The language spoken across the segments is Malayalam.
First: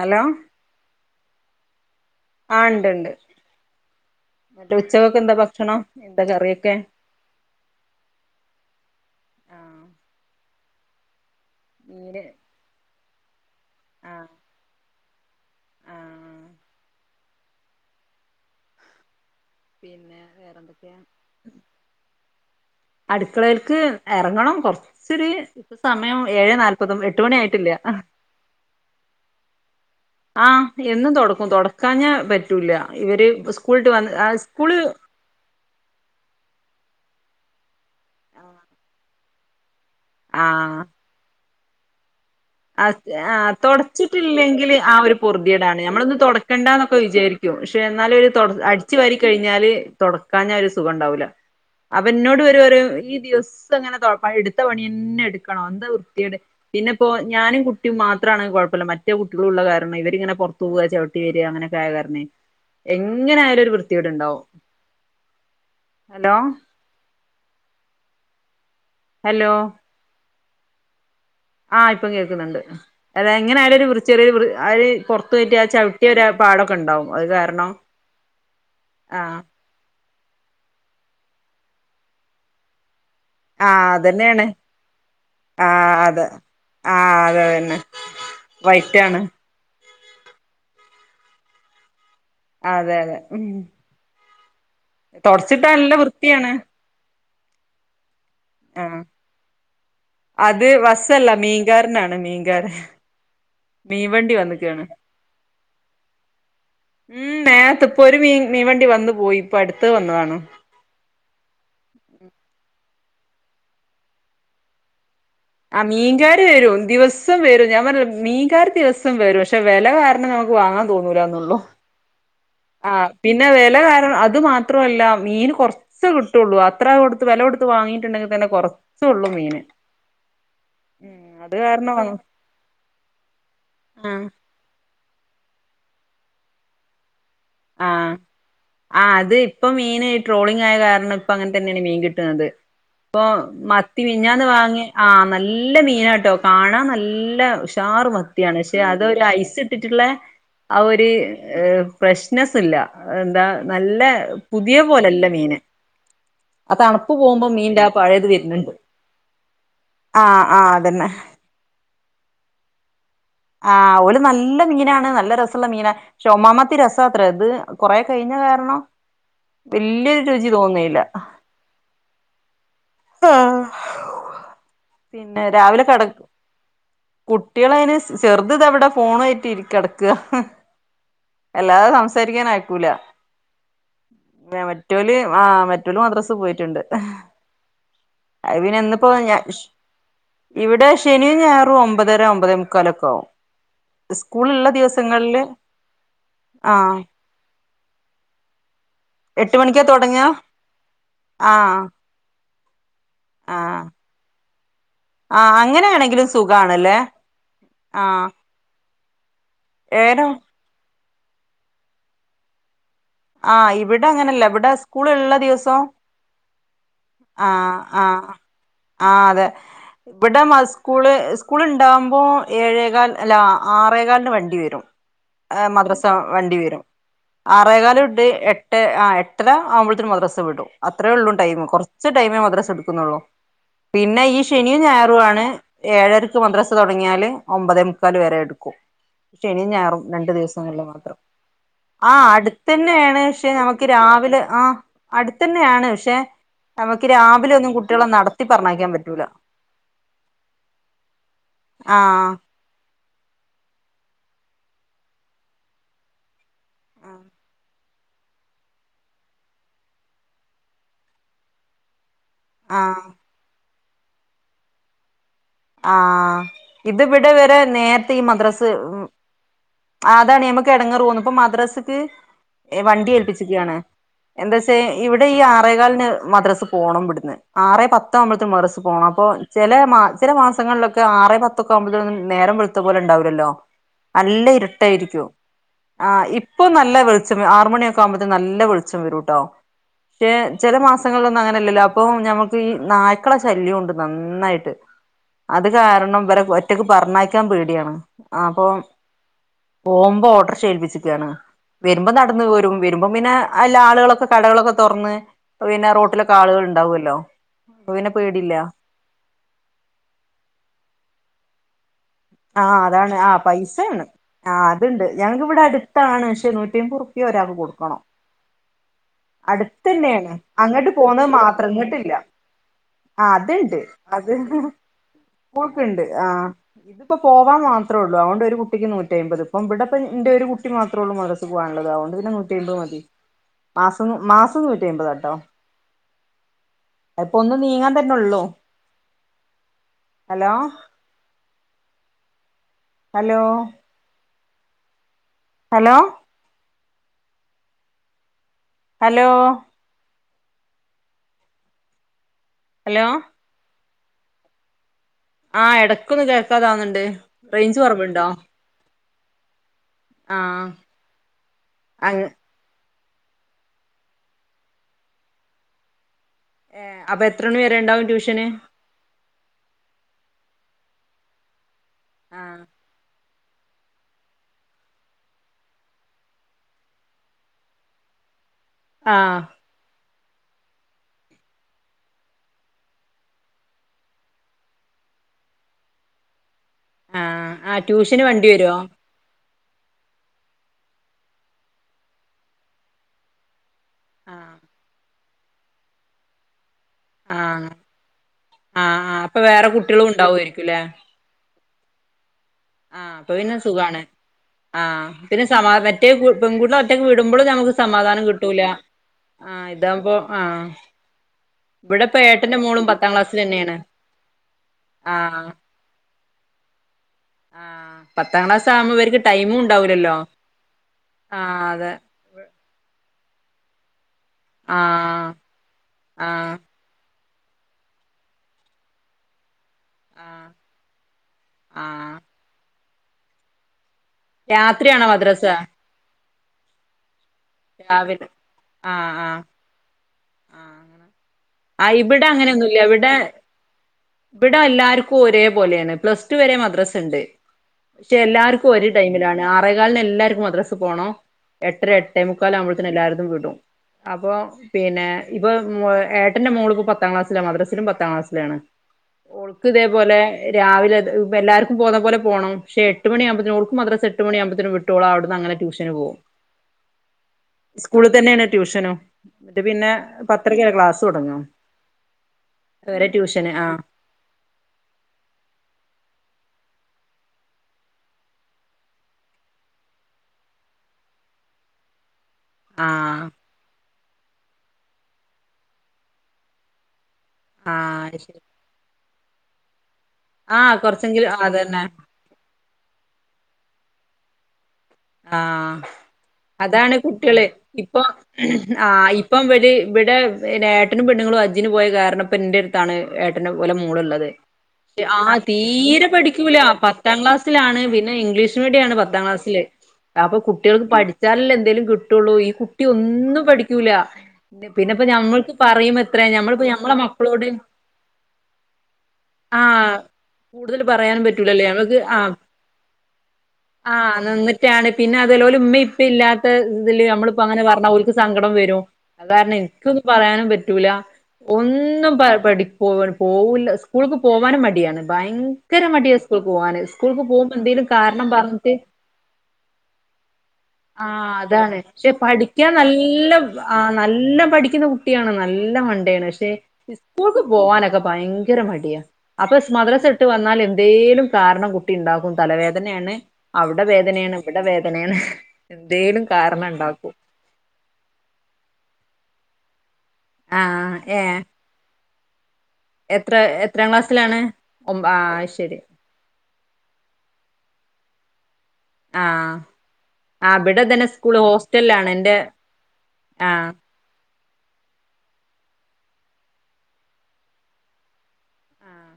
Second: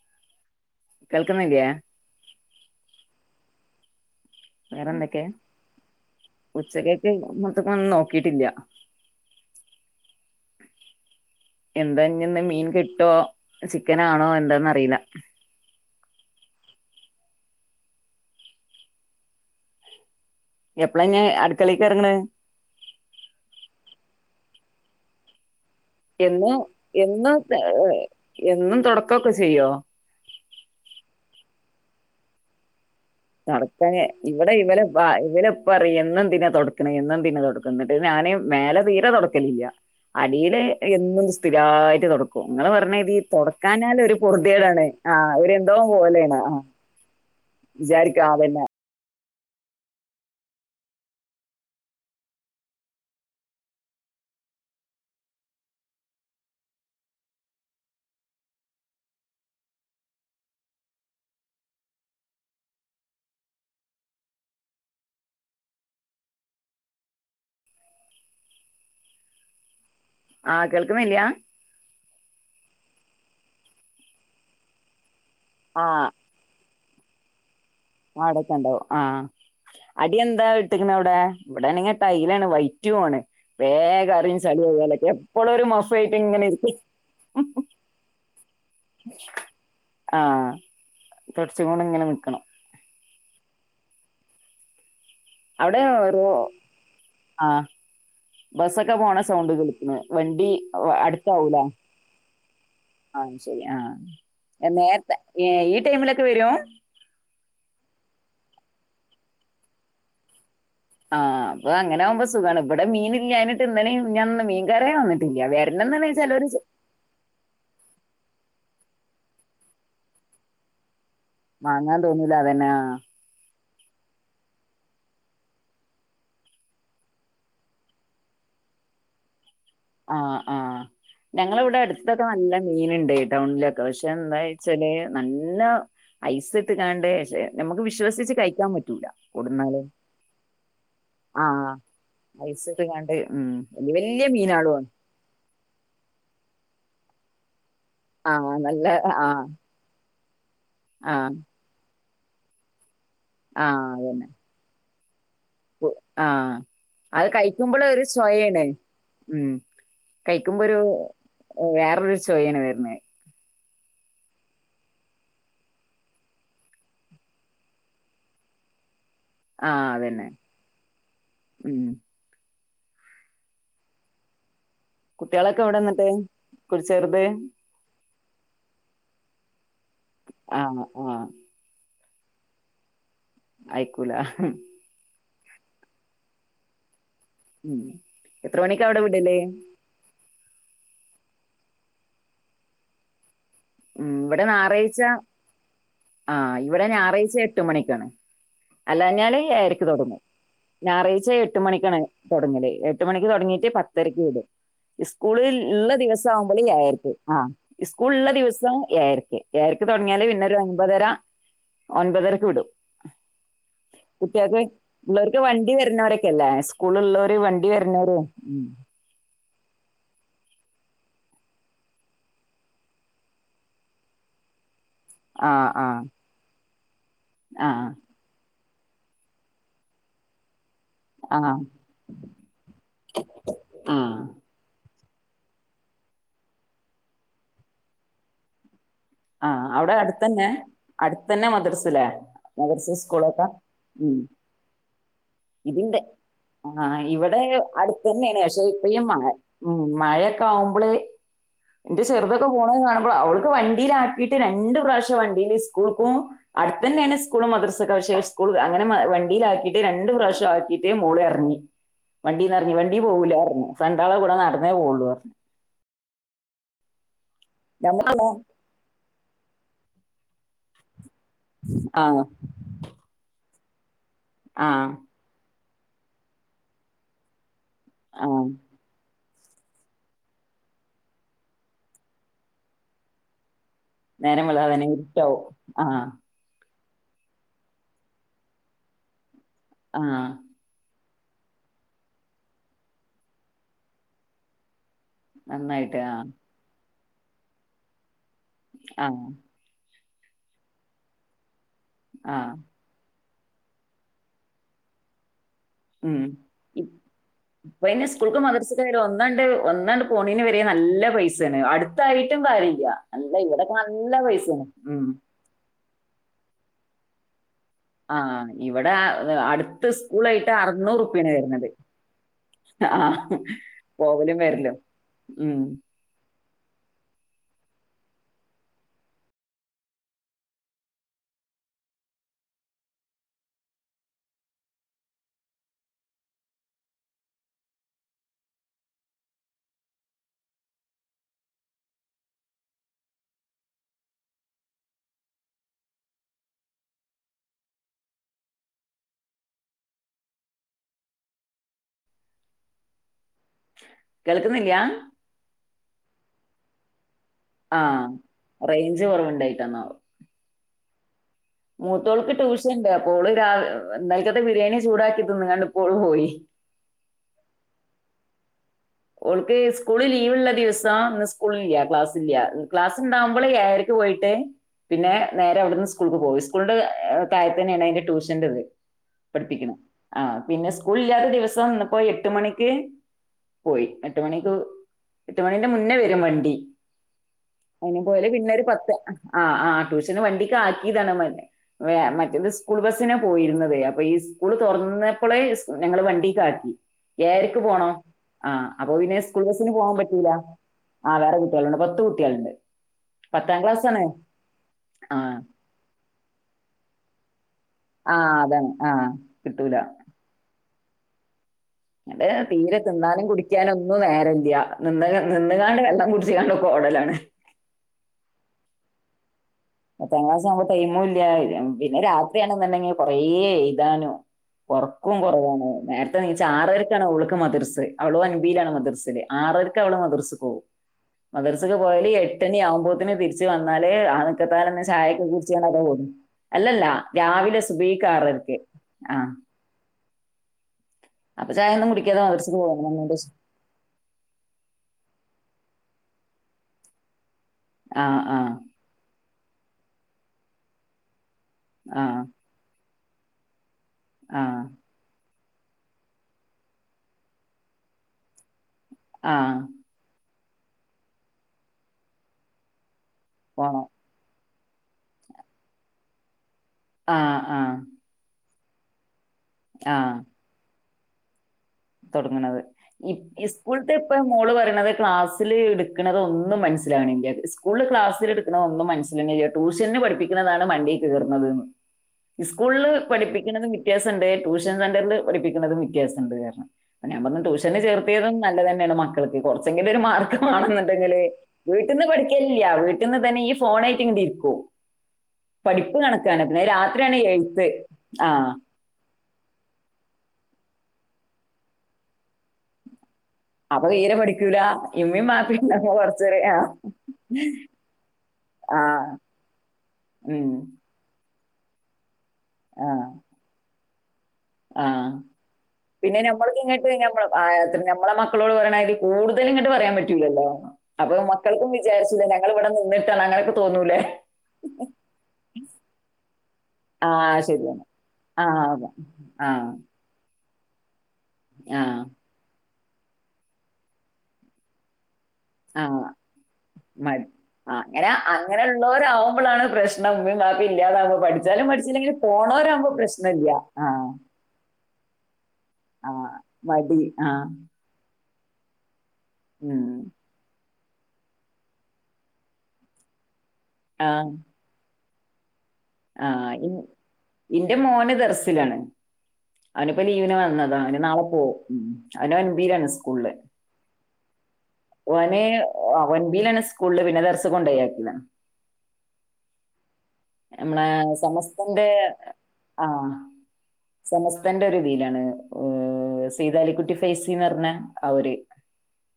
ഹലോ കേൾക്കുന്നില്യേ ആഹ് ഉണ്ട് ഉണ്ട് എന്നിട്ട് ഉച്ചയ്ക്ക് വേറെന്തൊക്കെ എന്താ ഭക്ഷണം എന്താ കറിയൊക്കെ ഏയ് നമുക്കൊക്കെ ഒന്നും നോക്കിയിട്ടില്ല ആഹ് മീന് എന്താങ്കി ഇന്ന് മീൻ കിട്ടുവോ ആഹ് ചിക്കനാണോ എന്താന്ന് അറിയില്ല ആഹ് പിന്നെ വേറെന്ത് എപ്ളാ ഇനീ അടുക്കളേക്ക് എറങ്ങണേ അടുക്കളേൽക്ക് എറങ്ങണം കൊറച്ചൊരു ഇപ്പോ സമയം ഏഴ് എന്നും നാല്പത്തൊൻപത് എട്ട് എന്നും മണി ആയിട്ടില്ല എന്നും തൊടക്കൊക്കെ ചെയ്യോ ആഹ് എന്നും തൊടക്കും തൊടക്കാഞ്ഞാ പറ്റൂല്ല ഇവര് സ്കൂളിട്ട് വന്ന് ആ സ്കൂള് ആഹ് ഇവരും പറയും എന്നും എന്തിനാ തൊടക്ക്ണേ എന്നും എന്തിനാ തൊടക്ക് എന്നിട്ട് ഞാന് മേലെ തീരെ തൊടക്കലില്ല അടിയിൽ ആഹ് എന്നും സ്ഥിരായിട്ട് തൊടക്കും ഇങ്ങൾ പറഞ്ഞേതി ആ തൊടക്കാഞ്ഞാല് ഒരു തൊടച്ചിട്ടില്ലെങ്കില് പൊറുതിയേടാണ് ആഹ് ഒര് എന്തോ പോലേണ് ആഹ് ഇപ്പം വിചാരിക്കും പക്ഷെ എന്നാലും ഒരു അടിച്ചു വാരി കഴിഞ്ഞാല് തൊടക്കാഞ്ഞാ ഒരു സുഖം ഉണ്ടാവൂല്ല അപ്പ എന്നോട് ഇവരു പറയും ഇയ്യ് ദിവസം അങ്ങനെ എടുത്ത പണി തന്നെ എടുക്കണോ എന്താ വൃത്തിയുടെ പിന്നെപ്പോ ഞാനും കുട്ടിയും മാത്രാണെങ്കി കൊഴപ്പമില്ല മറ്റേ കുട്ടികളും ഉള്ള കാരണം ഇവരിങ്ങനെ പൊറത്തു പോവാ ചവിട്ടി വരിക അങ്ങനൊക്കെ ആയ കാരണേ എങ്ങനായാലും ഒരു വൃത്തികേട്ണ്ടാവും ഹലോ ഹലോ ആഹ് കേൾക്കുന്നില്യാ ആഹ് ഇപ്പം കേക്കുന്നുണ്ട് അതെ എങ്ങനെ ആയാലും ഒരു വൃ ചെറിയൊരു വൃ പൊറത്തുപോയിട്ട് ആ ചവിട്ടി ആഹ് വര്വാ പാടൊക്കെ ഉണ്ടാവും അത് കാരണം പാടൊക്കെ ഉണ്ടാവും ആ അടി എന്താ ഇട്ടിക്കുന്ന അവിടെ ഇവിടെണെങ്കിൽ ടൈയിലാണ് വൈ റ്റു ആണ് ആ വേഗം അറിയും അതന്നെയാണ് ചളിആയാലൊക്കെ എപ്പോഴും ഒരു ആ മോസായിട്ട് അതെ ഇങ്ങനെ ഇരിക്കും ആ അതെ അതന്നെ വൈറ്റാണ് ആഹ് തൊടച്ചും കൊണ്ടിങ്ങനെ നിക്കണം അതെ അതെ ഉം തൊടച്ചിട്ടാ അവിടെ നല്ല റൂ വൃത്തിയാണ് ആ ആ ബസ്സൊക്കെ പോണ സൗണ്ട് കേൾക്കണ് വണ്ടി അത് ബസ്സല്ല അടുത്താവൂല്ലെ മീൻകാരനാണ് [unintelligible] അയ് ശരി ആ മീൻവണ്ടി വന്ന്ക്കാണ് നേരത്തെ ഈ ടൈമിലൊക്കെ വരോ ഉം നേരത്ത് ഇപ്പൊ ഒരു മീൻ മീൻ വണ്ടി വന്നു പോയി ഇപ്പൊ അടുത്തത് വന്നതാണ് ആ അപ്പ അങ്ങനാകുമ്പോൾ സുഖാണ് ഇവിടെ മീൻ ഇല്ലാഞ്ഞിട്ട് ഇന്നലേം മിനഞ്ഞാന്നും ഒന്നും മീൻകാരേ വന്നിട്ട ആ മീൻകാര് വരും ദിവസ് സം വരും ഞാൻ പറഞ്ഞില്ലേ മീൻകാർ ദിവസം വരും പക്ഷെ വെല കാരണം നമുക്ക് വാങ്ങാൻ തോന്നൂല എന്നൊള്ളൂ. വാങ്ങാൻ തോന്നൂല്ല അതന്നെ ആഹ് പിന്നെ വെല കാരണം അത് മാത്രല്ല മീൻ കുറ ച്ച് കിട്ടുള്ളൂ അത്ര കൊടുത്ത് വെല കൊടുത്ത് വാങ്ങിയിട്ടുണ്ടെങ്കിൽ തന്നെ കുറച്ചേള്ളൂ മീന് ആഹ് ആഹ് ഉം അത് ഞങ്ങളുടെ ഇവിടെ കാരണം ആ അടുത്തതൊക്കെ നല്ല മീൻ ഉണ്ട് ടൗണിലൊക്കെ പക്ഷെ എന്താ ച്ചാല് നല്ല ഐസ് ഇട്ട് കാണ്ട് ആഹ് ആ അത് ഇപ്പ കൊടുന്നാല് മീന് ട്രോളിങ് ആയ കാരണം ഇപ്പ അങ്ങനെ ആഹ് തന്നെയാണ് മീൻ കിട്ടുന്നത്. ഐസ് ഇട്ട്കാണ്ട് ഇപ്പൊ ഉം വല്യ മത്തി വല്യ മിഞ്ഞാന്ന് മീനാളു വാങ്ങിയ ആണ് ആ നല്ല മീനാട്ടോ കാണാൻ നല്ല ഉഷ് ഷാറ് ആഹ് മത്തിയാണ് പക്ഷെ നല്ല അതൊരു ആഹ് ഐസ്ഇ ട്ടിട്ടുള്ള ആ ഒരു ആഹ് ഫ്രഷ്നെസ് ഇല്ല എന്താ ആഹ് നല്ല അതെ പുതിയ പോലല്ല മീന് പു ആഹ് ആ തണുപ്പ് അത് പോകുമ്പോ മീന്റെ കഴിക്കുമ്പള് ആ ഒരു പഴയത് ചൊയേണ് വരുന്നുണ്ട് ഉം ആഹ് കഴിക്കുമ്പോ ആഹ് ഒരു അതന്നെ വേറൊരു ചൊയാണ് വരുന്നേ ആഹ് ഓല് നല്ല മീനാണ് നല്ല രസമുള്ള മീന ചൊമാമത്തി രസാഅത്രെ ഇത് കൊറേ കഴിഞ്ഞ കാരണം ആഹ് വല്യരു അതന്നെ രുചി തോന്നീല്ല ഉം പിന്നെ കുട്ടികളൊക്കെ എവിടെ രാവിലെ എന്നിട്ട് കടക്കും കു ചെറുത് കുട്ടികളെ അയ്ന് ചെറുത് ഇതതവിടെ ഫോണ് ആയിട്ട് ഇരി കെടക്കുക ആഹ് ആഹ് എല്ലാതെ സംസാരിക്കാൻ അയ്ക്കൂല ആയ്ക്കൂല മറ്റോല് ആ മറ്റൊല് മദ്രസ് പോയിട്ടുണ്ട് ഉം എത്ര അയ് പിന്നെ മണിക്കാ അവിടെ ഇന്നിപ്പോ വിടല് ഞാൻ ഇവിടെ ശനീം ഞായറും ഒമ്പതര ഒമ്പതെമുക്കാലൊക്കെ ആകും ഉം ഇവിടെ ഞായറാഴ്ച ആ ഇവിടെ ആഹ് ഞായറാഴ്ച എട്ട് മണിക്കാണ് അല്ലാഞ്ഞാല് എട്ട് മണിക്കാ ഏഴരക്ക് തൊടങ്ങും തൊടങ്ങാ ഞായറാഴച്ച എട്ട് ആഹ് മണിക്കാണ് തൊടങ്ങല് എട്ട് മണിക്ക് തൊടങ്ങിയിട്ട് ആഹ് പത്തരയ്ക്ക് വിടും ഇസ്കൂള് ആഹ് ഇള്ള അങ്ങനെയാണെങ്കിലും ദിവസം ആകുമ്പോലേ സുഖാണല്ലേ ഏഴരക്ക്‌ ആഹ് ഇസ്കൂൾ ആഹ് ഉള്ള ദിവസ് ഏഴരക്ക് ഏരക്ക് തുടങ്ങിയാല് ഏതോ പിന്നെ ഒരു ഒമ്പതര ഒൻപതരക്ക് വിടും ആഹ് ഇവിടെ അങ്ങനല്ല കുട്ടികൾക്ക് ഇവിടെ സ്കൂളുള്ള ഉള്ളർക്ക് വണ്ടി ദിവസം വരുന്നവരൊക്കെല്ലേ സ്കൂൾ ഉള്ളൂ വണ്ടി ആഹ് വരുന്നവരേ ആഹ് അതെ ഇവടെ മസ് സ്കൂള് സ്കൂള ഉണ്ടാവകുമ്പോൾ ഏഴേകാൽ അല്ല ആറേകാലിന് വണ്ടി വരും ആഹ് ആഹ് മദ്രസ വണ്ടി വരും ആഹ് ആറേകാലുട്ട് എ ട്ട് അഹ് എട്ടര ആവുമ്പ ൾത്തിന് മദ്രസ വിടും അത്രയേ ഉള്ളൂ ടൈം ആഹ് മ് കുറ ച്ച് ടൈമ മദ്രസ എടുക്കുന്നുള്ളൂ ആഹ് പിന്നെ ഈ ശനിയും ഞായറും ആണ് ഏഴരക്ക് മദ്രസ തുടങ്ങിയാല് ഒമ്പതേ മുക്കാൽ വരെ എടുക്കും ആഹ് ശനിയും അവിടെ ഞായറും രണ്ടു അടുത്തന്നെ ദിവസംങ്ങളിൽ മാത്രം അടുത്തന്നെ മദ്രസല്ലേ ആ അടുത്തന്നെ മദ്രസ ആണ് സ്കൂളൊക്കെ പക്ഷെ നമു ക്ക് ഉം രാവിലെ ആ അടുത്ത തന്നെയാണ് ഇതിന്റെ പക്ഷെ ആഹ് നമുക്ക് ഇവിടെ രാവിലെ ഒന്നും അടുത്ത കുട്ടികളെ തന്നെയാണ് നടത്തി പക്ഷെ പറഞ്ഞയക്കാൻ ഇപ്പ മഴ പറ്റൂല ഉ മഴയൊക്കെ ആവുമ്പള് ആഹ് പോണ കാണുമ്പോൾ അവൾക്ക് വണ്ടിലാക്കിട്ട് രണ്ട് പ്രാവശ്യം വണ്ടിൽ സ് സ്കൂൾ ക്കും അടുത്ത് തന്നെയാണ് സ്കൂളും മദ്രസ [inaudible] സ്കൂൾ അങ്ങനെ വണ്ടിയിലാക്കിയിട്ട് രണ്ട് പ്രാവശ്യ ആക്കിയിട്ട് മോള് ഇറങ്ങി വണ്ടീന്ന് എറങ്ങി ആ വണ്ടി പോകൂല്ലന്ന് പറഞ്ഞു ഫ്രണ്ടാളെ കൂടെ നടന്നേ പോവുള്ളു പറഞ്ഞു ആഹ് ഇതിവടെ വരെ നേരത്തെ ഈ മദ്രസ അതാണ് നമ്മക്ക് എടങ്ങാറ് തോന്നു ഇപ്പൊ മദ്രസ്ക്ക് ആഹ് ഏഹ് വണ്ടി ഏൽപ്പിച്ചിക്കാണ് എന്താച്ച ആഹ് ഇവടെ ഇടെ ഈ ആറേകാലിന് മദ്രസ് പോണം ഇവടന്ന് ആറേ ആഹ് പത്താവുമ്പഴത്തും മദ്രസ്പോണം അപ്പോ ചെലെ ചില മാസങ്ങളിലൊക്കെ ആറേ പത്തൊക്കെ ആകുമ്പോതൊ നേരം വെളത്ത പോലെ ഉണ്ടാവില്ലല്ലോ നല്ല നേരം വെളുകാതെ തന്നെ ഇരുട്ടായിരിക്കും ഇരുട്ടാവും ആഹ് ഇപ് ഇപ്പൊ നല്ല വെളിച്ചം ആറുമണിയൊക്കെ ആവുമ്പോത്തിന്ന്നല്ല വെളിച്ചം വരുംട്ടോ ആഹ് പക്ഷേ ചില മാസങ്ങളിലൊന്നും അങ്ങനെല്ലല്ലോ അപ്പോൾ ഞമൾക്ക് ഈ നായ്ക്കള ശല്യണ്ട് നന്നായിട്ട് അത് നന്നായിട്ട് കാരണം ആഹ് ഇവരെ ഒറ്റക്ക് പറഞ്ഞക്കാൻ പേടിയാണ് അപ്പൊ ആ പോവുമ്പോ ഓട്ടോറിക്ഷ ഏൽപ്പിച്ചക്കയാണ് വരുമ്പോം ആ നടന്ന് വരും വരുമ്പോം പിന്നെ അല്ല ആളുകളൊക്കെ കടകളൊക്കെ തുറന്ന് പിന്നെ ഉ റോട്ടിലൊക്കെ ആളുകൾ ഉണ്ടാവുമല്ലോ ഇപ്പ അപ്പൊ ഇെ പിന്നെ സ്കൂൾക്ക് പേടില്ല മദർസിക്കാര് ഒന്നാണ്ട് ഒന്നാണ്ട് പോണേന് വരെ നല്ല പൈസയാണ് അടുത്തായി - ആ അതാണ് ആ പൈസയാണ് ആ പൈസയാണ് അത്ണ്ട് ഉം ഞങ്ങക്ക് ഇവിടെ അടുത്താണ് പക്ഷെ നൂറ്റിമ്പത് റു പ്യ ഒരാൾക്ക് കൊടുക്കണം ആ ഇവിടെ അടുത്ത അടുത്ത് തന്നെയാണ് സ്കൂളായിട്ട് അങ്ങോട്ട് അറുന്നൂറ് പോന്നത് ഉറുപ്പ്യാണ് വരുന്നത് മാത്രം ഇങ്ങോട്ടില്ല ആ അത്ണ്ട് അത് പോകലും വരലും ഉം ഗൂഗിൾ പേ ണ്ട് ആഹ് ഇതിപ്പോ പോവാൻ മാത്രേ ഉള്ളൂ അതുകൊണ്ട് ഒരു കുട്ടിക്ക് നൂറ്റി അയമ്പത് ഇപ്പം ഇവിടെപ്പ ഇന്റെറെ ഒരു കുട്ടി മാത്രേ ഉള്ളൂ മദ്ദ്രസ ക്ക് പോവാനുള്ളത് അതുകൊണ്ട് പിന്നെ നൂറ്റിമ്പത് മതി മാസം മാസം നൂറ്റിമ്പത്ട്ടോ അപ്പൊ ഒന്ന് നീങ്ങാൻ തന്നെയുള്ളു hello hello hello hello hello കേൾക്കുന്നില്ല ആഹ് എടക്കൊന്ന് കേൾക്കാതാവുന്നുണ്ട് റേഞ്ച് ആഹ് കൊറവുണ്ടോ റേഞ്ച് കുറവുണ്ടായിട്ടന്നാവോ ആഹ് മൂത്തോൾക്ക് ട്യൂഷൻ ഉണ്ട് അപ്പോള് രാ ഇന്നലെയക്കത്തെ ബിരിയാണി ചൂടാക്കി തിന്ന് കണ്ട് ഇപ്പോള് പോയി ഏഹ് അപ്പൊ എത്ര മണി വരെ ഉണ്ടാവും ട്യൂഷന് ഓള്ക്ക് സ്കൂള് ലീവ്ള്ള ദിവസം ഇന്ന് സ്കൂളില്ല ക്ലാസ് ഇല്ല ആ ക്ലാസ്ണ്ടാവുമ്പോള് ഏഴര ക്ക്‌ പോയിട്ടേ പിന്നെ നേരെ അവിടുന്ന് സ്കൂൾക്ക് പോവും. ഇസ്കൂളിന്റെ തായെ തന്നെയാണ് അതിന്റെ ട്യൂഷന്റെത് ആ പഠിപ്പിക്കണ്. ആഹ്. പിന്നെ സ്കൂൾ ഇല്ലാത്ത ദിവസം ഇന്നിപ്പോ എട്ട് മണിക്ക് പോയി. എട്ട് മണിക്ക് എട്ട് മണിന്റെ മുന്നേ വരും വണ്ടി ആ ആ അയിനേ ട്യൂഷന് പോലെ വണ്ടി പിന്നെ ഒരു വരുവോ പത്ത് ആഹ്. ആഹ് ട്യൂഷന് വണ്ടിക്ക് ആക്കിതാണ് മറ്റ്. മറ്റേത് സ്കൂൾ ബസ്സിനാ പോയിരുന്നതേ ഇപ്പോ ഈ ആ സ്കൂള് തൊറന്നേപ്പളെ ഇസ് ഞങ്ങള് വണ്ടികാക്കി. ആ ഏഴരക്ക്‌ പോണം ആഹ് ആ അപ്പോ ആ പിന്നെ അപ്പൊ സ്കൂൾ വേറെ ബസ്സിന് പോവാൻ കുട്ടികളും പറ്റൂല്ല. ഉണ്ടാവുമായിരിക്കുംല്ലേ ആഹ് വേറെ കുട്ടികളുണ്ട് പത്ത് കുട്ട്യാളുണ്ട്. ആഹ്, അപ്പ പിന്നെ സുഖാണ്. ആഹ് പിന്നെ സമാ മറ്റേ പെൺകൂട്ട്ളേ ഒറ്റക്ക് വിടുമ്പോഴും നമക്ക് സമാധാനം ആഹ് കിട്ടൂല. അതാണ് ആഹ് ആഹ് കിട്ടൂല ഇതാവുമ്പോ ആഹ് അത് തീരെ തിന്നാനും തന്നെയാണ് കുടിക്കാനൊന്നും നേരല്യാ. നിന്ന് ആ നിന്നുങ്ങാണ്ട് വെള്ളം കുടി ച്ച് അങ്ങ്ട് ഓടലാണ് ആഹ് പത്താം ക്ലാസ് ആവുമ്പോ ഇവർക്ക് ടൈമുണ്ടാവൂല പത്താം ക്ലാസ് ആവുമ്പ ടൈമുല്ല. പിന്നെ പിന്നെ രാത് ത്രി ആണെന്നുണ്ടെങ്കി കൊറേ എയ്താനും. ഒർ ക്കും ആഹ് കൊറവാണ് നേരത്തെ നീച്ച ആഹ് ആറരക്കാണ് ഔൾക്ക് മദ്രസേ അവളും ഒൻപിയിലാണ് മദ്രസേൽ ആറര ക്ക്‌ ഓള് മദ്രസ്സ്ക്ക് ആഹ് പോകും. മദ്രസക്ക് പോയാല് ആഹ് എട്ടണി ആവുമ്പോത്തേന് തിരിച്ച് വന്നാല്, ആ [unintelligible] ലന്നേ രാത്രിയാണോ ചായക്കെ മദ്രസ കുടിച്ച് [unintelligible] അല്ലല്ല രാവിലെ രാവിലെ സുബഹിക്കാറരക്ക്. ആഹ് ആഹ് അപ്പൊ ചായ ഒന്നും ആഹ് കുടിക്കാതെ ഇബിടെ മദ്രസക്ക് അങ്ങനെയൊന്നുല്ല. പോകണം ഇവിടെ മമ്മീന്റെ ഇഷ് ഇവിടെ എല്ലാവർക്കും ഒരേ പോലെയാണ്. പ്ലസ് ടു വരെ മദ്രസണ്ട് പക്ഷേ ആഹ് ആഹ് എല്ലാർക്കും ഒരു ടൈമിലാണ്. ആറേകാല് ന് എല്ലാർക്കും മദ്രസ് പോണം എട്ടര എട്ടേ ആഹ് മുക്ക് ക്കാലാവുമ്പോഴത്തിന് എല്ലാര്തും വിടും അപ്പോ ആഹ് പിന്നെ ഇപ്പോ വ് ഏട്ടന്റെ മോൾ ഇപ്പോ പത്താം ക്ലാസിലാണ്. മദ്രസിലും പത്താം ക്ലാസ്സിലാണ്. ആഹ് ഓൾക്ക് ഇതേ ഇതുപോലെ രാവിലെ ഇത് ഇതെല്ലാർക്കും പോകുന്നപോലെ പോണം. പക്ഷേ എട്ട് മണിയാകുമ്പോത്തനും ഓൾക്ക് പോണം മദ്രസ്സ എട്ട് എട്ട് മണിയാമ്പത്തിനും വിട്ടോള് അവിടുന്ന് അങ്ങന ട്യൂഷന് പോവും. ആഹ് ആഹ് സ്കൂളിൽ തന്നെയാണ് ട്യൂഷനും. ഇന്നിട്ട് പിന്നെ പത്തരയ്ക്കാ ക്ലാസ് തൊടങ്ങാ തൊടങ്ങണന്നത്. ഈ ഇസ്കൂൾത്തെ ഇപ്പ മോള് പറയണത് ക്ലാസ്സില് ഇടുക്കണത് ഒന്നും മനസിലാവണില്ലാ. ഇസ്കൂള്ല് ക്ലാസില് പിന്ന ഒന്നും മനസിലാവ്ണില്ല. ട്യൂഷൻന് പഠപ്പിക്കുന്നതാണ് മണ്ടയിൽ കേറുന്നത് ന്ന്. [inaudible] ഇസ്കൂളില് ആഹ് പഠിപ്പിക്കണതും വിത്യാസണ്ട്. ട്യൂഷൻ സെന്ററില് പഠിപ്പിക്കണതും വിത്യാസണ്ട് പറഞ്ഞു. അപ്പ ഞാൻ പറഞ്ഞു, ട്യൂഷൻന് ആഹ് അത് ചേർത്തിയതും ശരി നല്ലതന്നെയാണ് മക്കൾക്ക്. കൊർച്ചെങ്കിലും ഒരു മാർ ആഹ് കാണുന്നുണ്ടെങ്കില് കൊറച്ചെങ്കിലും അതന്നെ വീട്ടിന്ന് പഠിക്കിലില്ല. വീട്ടിന്ന് ഇതന്നെ ഈ ഫോണായിട്ട് ഇങ്ങനെ ഇരിക്കൂ ആഹ് അതാണ് കുട്ട്യള്. എഴുത്ത് ഇപ്പോ ആ ആഹ്. ഇപ്പം ഇവര് ഇവിടെ പിന്നെ ഏട്ടനും പെണ്ണുങ്ങളും ഹജ്ജിന് പോയ കാരണം ഇപ്പ ന്റെ ടുത്താണ് ഏട്ടന്റെ ഓലെ അപ്പൊ തീരെ മോളുള്ളത്. പഠിക്കൂല ഇമ്മയും ആഹ് മാപ്പിയും ഉണ്ടാകുമ്പോ തീരെ കുറച്ചൊരു പഠിക്കൂല. ആ പ പത്താംക്ലാസ്സിലാണ്. പിന്നെ ഇംഗ്ലീഷ് ആ മീഡിയാണ് പത്താം ക്ലാസ്സില്. അപ്പോ ഉം കുട്ടികൾക്ക് പഠിച്ചാലല്ലേ എന്തേലും കിട്ടുള്ളൂ. ഈ കുട്ടി ഒന്നും പഠിക്കൂല്ല. ആഹ്. പിന്നെ ഞമ്മള് ഞമ്മളിപ്പോ ഞമ്മളെ [unintelligible] ഞമ്മള് മക്കളോട് ഏഹ് ഞമ്മളെ മക്കളോട് പറയണ മാതിരി കൂടുതല് ഇങ്ങട്ട് പറയാൻ ആഹ് പറ്റൂല്ലല്ലോ. കൂടുതൽ അപ്പോ പറയാനും പറ്റൂലല്ലേ മക്കൾക്കും ഞമ്മക്ക് വിചാരിച്ചൂടേ ആഹ് ഞങ്ങൾ ഇവടെ നിന്നിട്ടാണ് തോന്നൂലേ ആഹ് നിന്നിട്ടാണ്. പിന്നെ അതല്ലോല ഇമ്മിം ഇപ്പ ഇല്ലാ ത്ത ഇതില് ആ നമ്മളിപ്പോ അങ്ങനെ ശരിയാണ് പറഞ്ഞാ ഓരുക്ക് ആ സങ്കടം വരും. അതെ. അത് ആ കാരണം എനിക്കൊന്നും പറയാനും പറ്റൂല്ല. ആ ഒന്നും പ പഠിക്കു, പോ പോവൂല്ല. സ്കൂൾക്ക് പോവാനും മടിയാണ് ഭയങ്ക ആ ഭയങ്കര മടിയ സ്കൂളുക്ക്‌ പോകാന് സ്കൂൾക്ക് പോകുമ്പോ എന്തെങ്കിലും കാരണം പറഞ്ഞിട്ട് അവരാകുമ്പോളാണ് പ്ര ആഹ് അതാണ് പക്ഷേ പഠിക്കാൻ പോണവരാകുമ്പോ നല്ല പ്രശ്നമില്ല ആ നല്ല പഠിക്കുന്ന കു ട്ടിയാണ് നല്ല ആ മണ്ടയാണ് പക്ഷേ മടി ആ സ്കൂൾക്ക് പോവാനൊക്കെ ഭയങ്കര മടിയാ അപ്പോ ഉം. മദ്രസ വിട്ട് വന്നാൽ എന്തേലും കാരണം കുട്ടി ഉണ്ടാക്കും തലവേദനയാണ് അവിടെ ആ വേദനയാണ് ഇവിടെ വേദനയാണ് എന്തേലും ആഹ് കാരണം എ ഉണ്ടാക്കും എന്റെ മോന് ദെർസിലാണ് അവനിപ്പോ ലീവിന് വന്നതാ ആഹ് അവന് നാളെ ഏഹ് പോകും ഉം ഓന് [unintelligible] എത്ര എത്രാം എത്രാം ക്ലാസ്സിലാണ് ഒമ്പ ആ അയ് ശരി ഒൻമ്പയിലണ് സ്കൂളില് പിന്നെ മദ്രസയിൽ കൊണ്ടോയി ആക്കിയതാ ആഹ് അവിടെ നമ്മളെ ഇത് തന്നെ സ്കൂള് സമസ്തന്റെ ഹോസ്റ്റലിൽ ആണ് എന്റെ ആ ആഹ് സമസ്തന്റെ ഒരു ഇതിയിലാണ് സീതാലിക്കുട്ടി ഫൈസീന്ന് പറഞ്ഞ അവര് ആഹ്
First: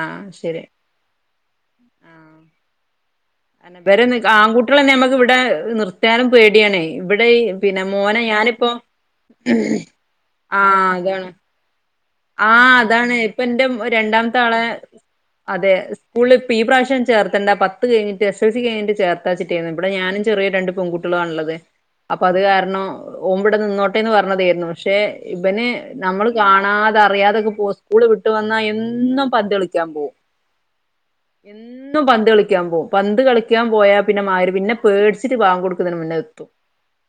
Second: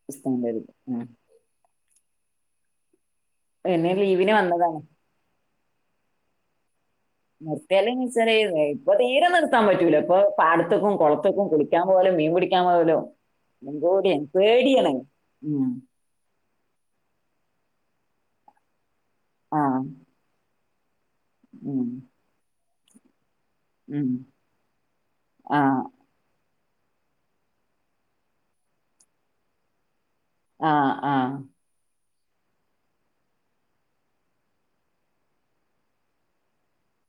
ആഹ് ഉസ്താദ് ശരി ആഹ് ആഹ് അത് തന്നേ പിന്നെ ഇബരെ ലീവിന് വന്നതാണ് ആൺകുട്ടികൾ തന്നെ നമ്മക്ക് ഇവിടെ നിർത്താനും പേടിയാണേ ഇവിടെ ഈ പിന്നെ നിർത്തിയാലെന്ന് മോനെ വെച്ചാല് ഞാനിപ്പോ ഇപ്പൊ തീരെ നിർത്താൻ പറ്റൂല ഇപ്പൊ ആഹ് പാടത്തേക്കും അതാണ് കുളത്തേക്കും കുളിക്കാൻ പോകല് മെയിൻ ആഹ് അതാണ് ഇപ്പോ എന്റെ രണ്ടാമത്തെ ആളെ പേടിയാണ് ഉം അതെ സ്കൂള് ഇപ്പോ ഈ പ്രാവിശ്യം ചേർത്തണ്ട പത്ത് കഴിഞ്ഞ് എസ് എൽ സി കഴിഞ്ഞ് ചേർക്കാൻ ആ വിചാരിച്ചിട്ടായിരുന്നു ഇവിടെ ഞാനും ചെറിയ രണ്ട് പെൺകു ട്ടികളുമാണ് ഉള്ളത് ഉം അപ്പോ അത് കാരണം ഓൻ ഇബടെ ഉം നിന്നോട്ടേന്ന് പറഞ്ഞതായിരുന്നു പക്ഷേ ഇവന് ആഹ് നമ്മള് കാണാ തെ അറിയാതൊക്കെ പോവും സ്കൂള് വിട്ട് വന്നാ എന്നും പന്ത് കളിക്കാൻ പോവും ആഹ് ആഹ് എന്നും പന്ത് കളിക്കാൻ പോവും പന്ത് കളിക്കാൻ പോയാൽ പിന്നെ മാര് പിന്നെ പേടിച്ചിട്ട് ബാങ്ക് കൊടുക്കുന്നതിന് മുന്നേ എ [inaudible]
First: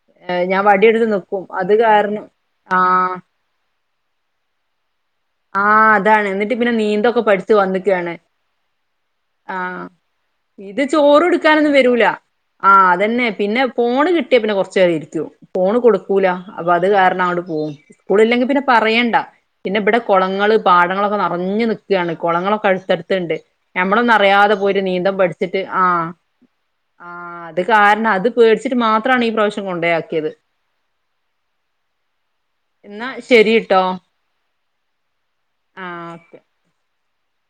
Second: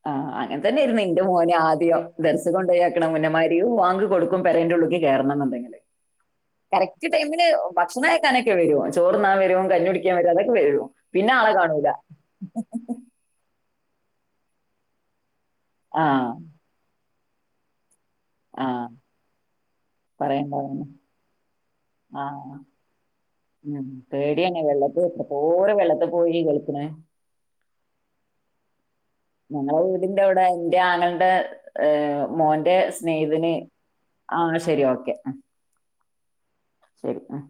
ആഹ് അങ്ങനെ തന്നെയായിയിരുന്നു എന്റെ മോനും ആദ്യം കാരണം ദർസയിൽ കൊണ്ട്‌ പോയി ആക്കണെ ആഹ് മുന്നെ മാ ബാങ്ക് കൊടുക്കും പെരേന്റെ ഉള്ളിക്ക് കേറണോന്നുണ്ടെങ്കില് ആഹ് അതാണ് എന്നിട്ട് പിന്നെ കറക്റ്റ് നീന്തൊക്കെ ടൈമിന് പഠിച്ച് ഭക്ഷണം വന്നിക്കാണ് കഴിക്കാനൊക്കെ വരും ചോറുണ്ണാൻ വരും ആഹ് കഞ്ഞി കുടി ക്കാൻ വരും അതൊക്കെ ഇത് വരും ചോറ് പിന്നെ ആളെ എടുക്കാനൊന്നും കാണൂല്ല വരൂല ആഹ് അതന്നെ പിന്നെ ഫോണ് കിട്ടിയ പിന്നെ കൊറച്ച് നേരം ഇരിക്കും ഫോണ് കൊടുക്കൂല്ല ആഹ് അപ്പോ അത് കാരണം അങ്ങോട്ട് പോകും സ്കൂള് ഇല്ലെങ്കിൽ പിന്നെ ആഹ് പറയണ്ട പിന്നെ ഇവിടെ പറയണ്ട കുളങ്ങള് പാടങ്ങളൊക്കെ നറഞ്ഞു നിക്കയാണ് ആഹ് കുളങ്ങളൊക്കെ അടുത്തടുത്തുണ്ട് ഞമ്മളൊന്നും അറിയാതെ പോയി ഒരു നീന്തം പഠി ഓര് വെള്ളത്തിൽ പോയി കളിക്കണെ ആഹ് അത് കാരണം അത് പേടിച്ചിട്ട് മാത്രവാണ് ഈ പ്രാവശ്യം ഞങ്ങളെ വീടിന്റെ കൊണ്ടെയാക്കിയത് അവിടെ എന്റെ ആങ്ങൾടെ ഏഹ് മോന്റെ എന്നാ ശരി സ്നേഹിതന് ട്ടോ ആഹ് അന്നാ ശരി ഓക്കെ ആഹ് ഓക്കേ ശരി ആഹ്